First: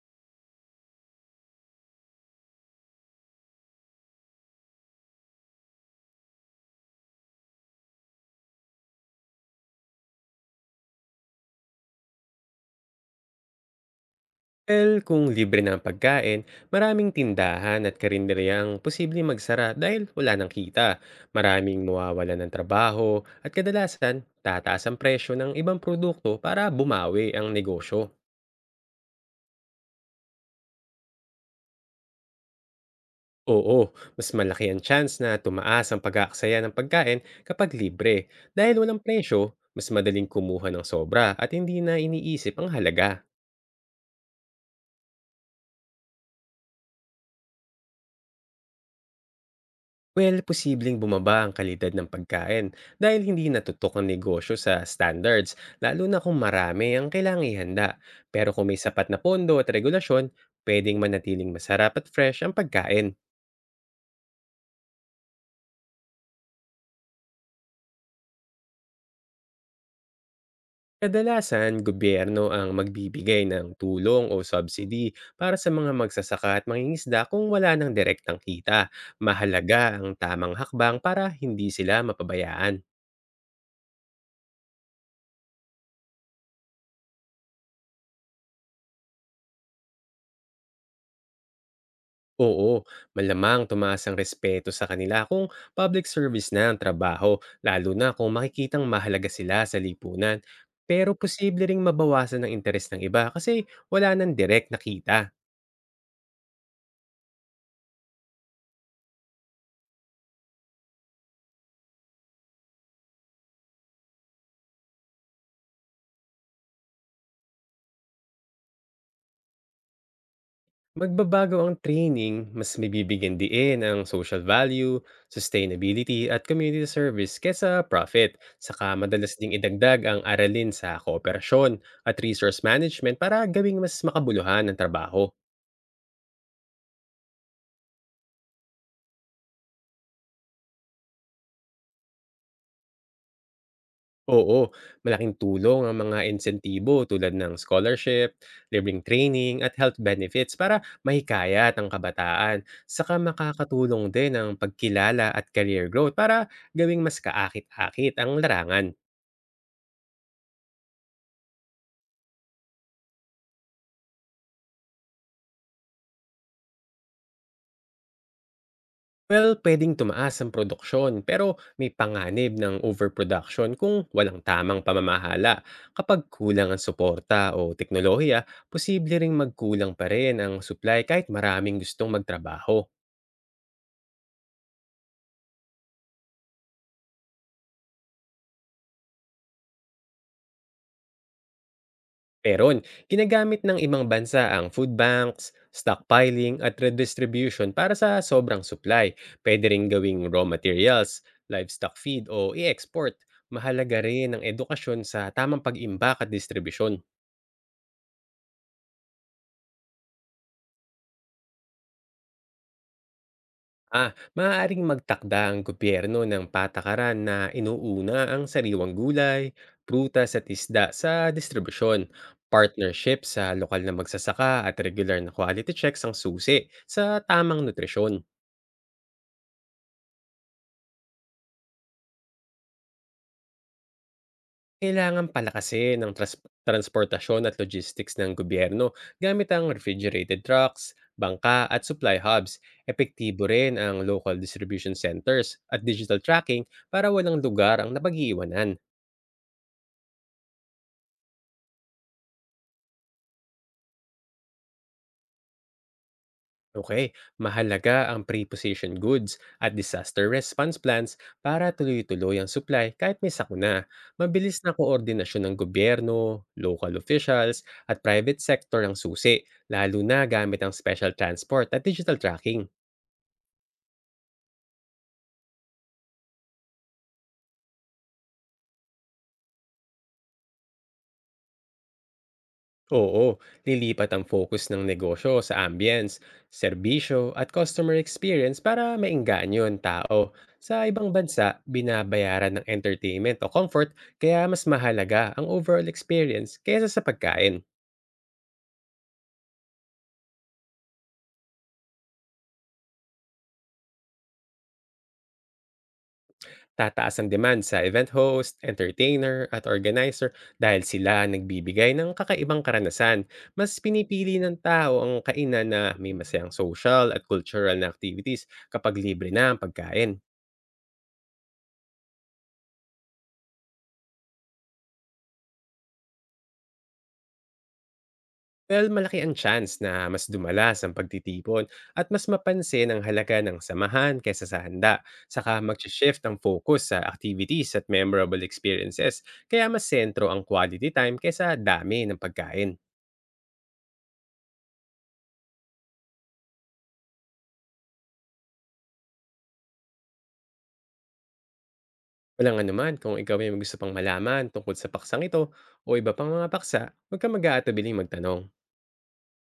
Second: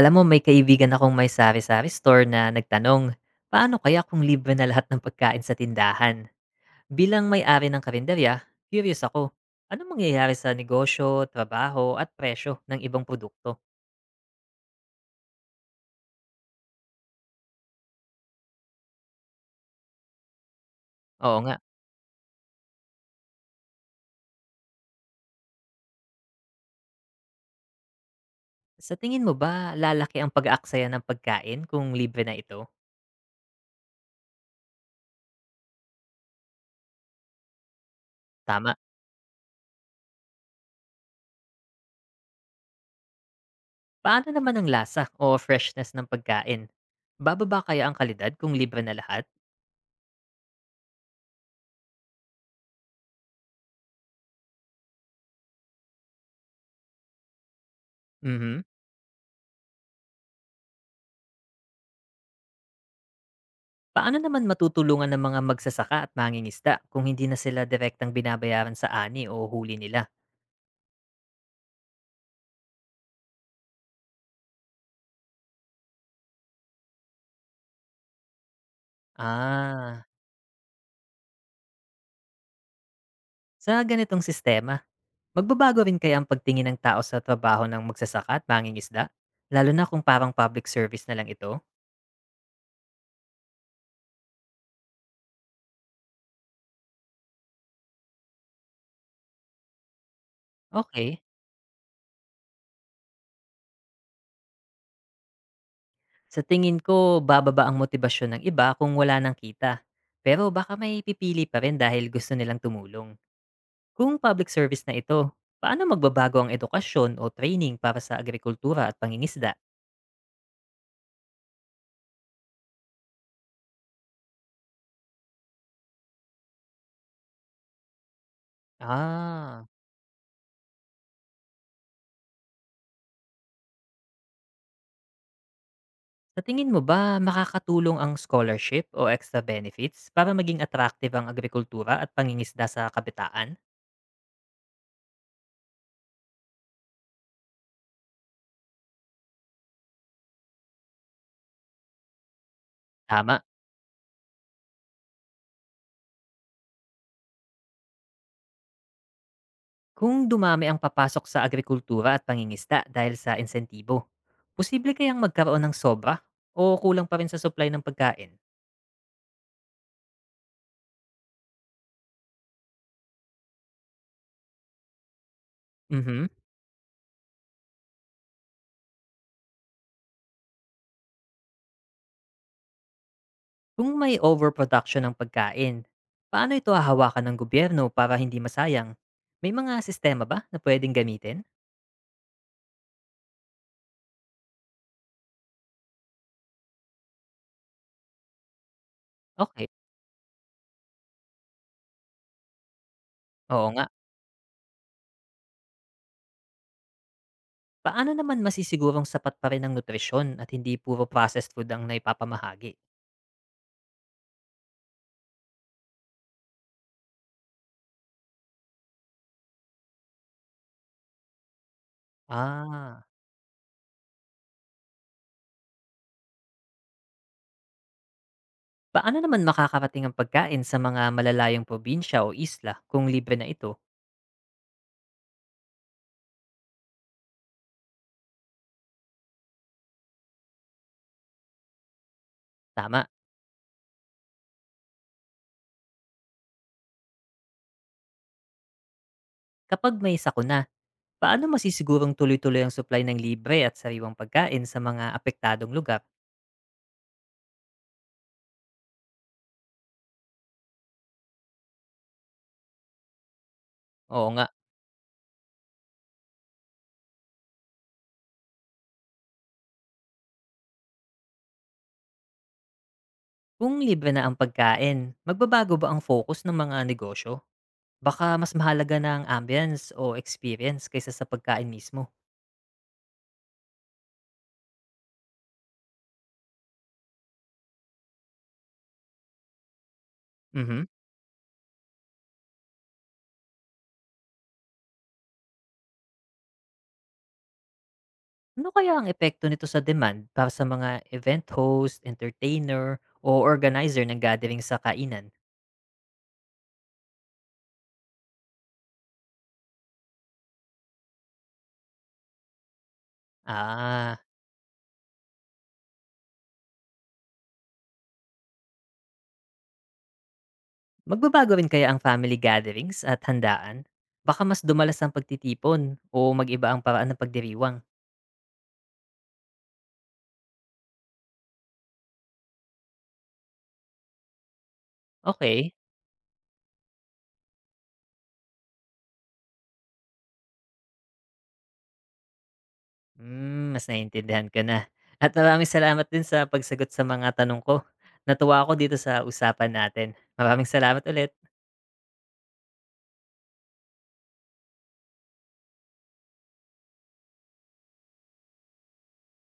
Alam mo, may kaibigan akong may sari-sari store na nagtanong, paano kaya kung libre na lahat ng pagkain sa tindahan? Bilang may-ari ng karinderya, curious ako. Ano mangyayari sa negosyo, trabaho, at presyo ng ibang produkto? Well, kung libre na ang pagkain, maraming tindahan at karinderyang posibleng magsara dahil wala nang kita. Oo nga. Maraming mawawala ng trabaho at kadalasan tataas ang presyo ng ibang produkto para bumawi ang negosyo. Sa tingin mo ba lalaki ang pag-aaksaya ng pagkain kung libre na ito? Oo, mas malaki ang chance na tumaas ang pag-aaksaya ng pagkain kapag libre. Tama. Dahil walang presyo, mas madaling kumuha ng sobra at hindi na iniisip ang halaga. Paano naman ang lasa o freshness ng pagkain? Bababa kaya ang kalidad kung libre na lahat? Well, posibleng bumaba ang kalidad ng pagkain dahil hindi natutok ang negosyo sa standards, lalo na kung marami ang kailangang ihanda. Pero Mhm. kung may sapat na pondo at regulasyon, pwedeng manatiling masarap at fresh ang pagkain. Paano naman matutulungan ng mga magsasaka at mangingisda kung hindi na sila direktang binabayaran sa ani o huli nila? Kadalasan, gobyerno ang magbibigay ng tulong o subsidy para sa mga magsasaka at mangingisda kung wala ng direktang kita. Mahalaga Ah, ang tamang hakbang para hindi sila mapabayaan. sa ganitong sistema, magbabago rin kaya ang pagtingin ng tao sa trabaho ng magsasaka at mangingisda? Lalo na kung parang public service na lang ito? Oo, malamang tumaas ang respeto sa kanila kung public service na ang trabaho, lalo na kung makikitang mahalaga sila sa lipunan. Pero Okay. posible ring mabawasan ang interes ng iba kasi wala nang direct na kita. Sa tingin ko, bababa ang motibasyon ng iba kung wala ng kita. Pero baka may pipili pa rin dahil gusto nilang tumulong. Kung public service na ito, paano magbabago ang edukasyon o training para sa agrikultura at pangingisda? Magbabago ang training, mas mabibigyan diin ang social value, sustainability at community service kesa profit. Saka madalas ding Ah, idagdag ang aralin sa kooperasyon at resource management para gawing mas makabuluhan ang trabaho. sa tingin mo ba makakatulong ang scholarship o extra benefits para maging attractive ang agrikultura at pangingisda sa kabitaan? Oo, malaking tulong ang mga insentibo tulad ng scholarship, libreng training at health benefits para mahikayat ang kabataan. Saka Tama. makakatulong din ang pagkilala at career growth para gawing mas kaakit-akit ang larangan. Kung dumami ang papasok sa agrikultura at pangingisda dahil sa insentibo, posible kayang magkaroon ng sobra o kulang pa rin sa supply ng pagkain? Well, pwedeng tumaas ang produksyon pero may panganib ng overproduction kung walang tamang pamamahala. Kapag Mhm. kulang ang suporta o teknolohiya, posible ring magkulang pa rin ang supply kahit maraming gustong magtrabaho. Kung may overproduction ng pagkain, paano ito hahawakan ng gobyerno para hindi masayang? May mga sistema ba na pwedeng gamitin? Meron, ginagamit ng ibang bansa ang food banks, stockpiling at redistribution para sa sobrang supply. Pwede Okay. rin gawing raw materials, livestock feed o i-export. Oo nga. Mahalaga rin ang edukasyon sa tamang pag-imbak at distribusyon. Paano naman masisigurong sapat pa rin ang nutrisyon at hindi puro processed food ang naipapamahagi? Ah, maaaring magtakda ang gobyerno ng patakaran na inuuna ang sariwang gulay, prutas at isda sa distribusyon. Ah, Partnership sa lokal na magsasaka at regular na quality checks ang susi sa tamang nutrisyon. paano naman makakarating ang pagkain sa mga malalayong probinsya o isla kung libre na ito? Kailangan palakasin ng transportasyon at logistics ng gobyerno gamit ang refrigerated trucks, bangka at supply hubs. Tama, Epektibo rin ang local distribution centers at digital tracking para walang lugar ang napag-iiwanan. kapag may sakuna, paano masisigurong tuloy-tuloy ang supply ng libre at sariwang pagkain sa mga apektadong lugar? Okay, mahalaga ang pre-positioned goods at disaster response plans para tuloy-tuloy ang supply kahit may sakuna. Oo nga, Mabilis na koordinasyon ng gobyerno, local officials, at private sector ang susi, lalo na gamit ang special transport at digital tracking. kung libre na ang pagkain, magbabago ba ang focus ng mga negosyo? Baka mas mahalaga na ang ambience o experience kaysa sa pagkain mismo. Oo, lilipat ang focus ng negosyo sa ambience, serbisyo at customer experience para maingganyo ang tao. Sa Mhm. ibang bansa, binabayaran ng entertainment o comfort kaya mas mahalaga ang overall experience kaysa sa pagkain. Ano kaya ang epekto nito sa demand para sa mga event host, entertainer, o organizer ng gathering sa kainan? Tataas ang demand sa event host, entertainer at organizer dahil sila ang nagbibigay ng kakaibang karanasan. Mas Ah, pinipili ng tao ang kainan na may masayang social at cultural na activities kapag libre na ang pagkain. magbabago rin kaya ang family gatherings at handaan? Baka mas dumalas ang pagtitipon o mag-iba ang paraan ng pagdiriwang. Well, malaki ang chance na mas dumalas ang pagtitipon at mas mapansin ang halaga ng samahan kaysa sa handa. Saka Okay, mag-shift ang focus sa activities at memorable experiences, kaya mas sentro ang quality time kaysa dami ng pagkain. Mas naiintindihan ko na. At maraming salamat din sa pagsagot sa mga tanong ko. Natuwa ako dito sa usapan natin. Maraming salamat ulit. Walang anuman kung ikaw ay may gusto pang malaman tungkol sa paksang ito o iba pang mga paksa, huwag kang mag-aatubiling magtanong.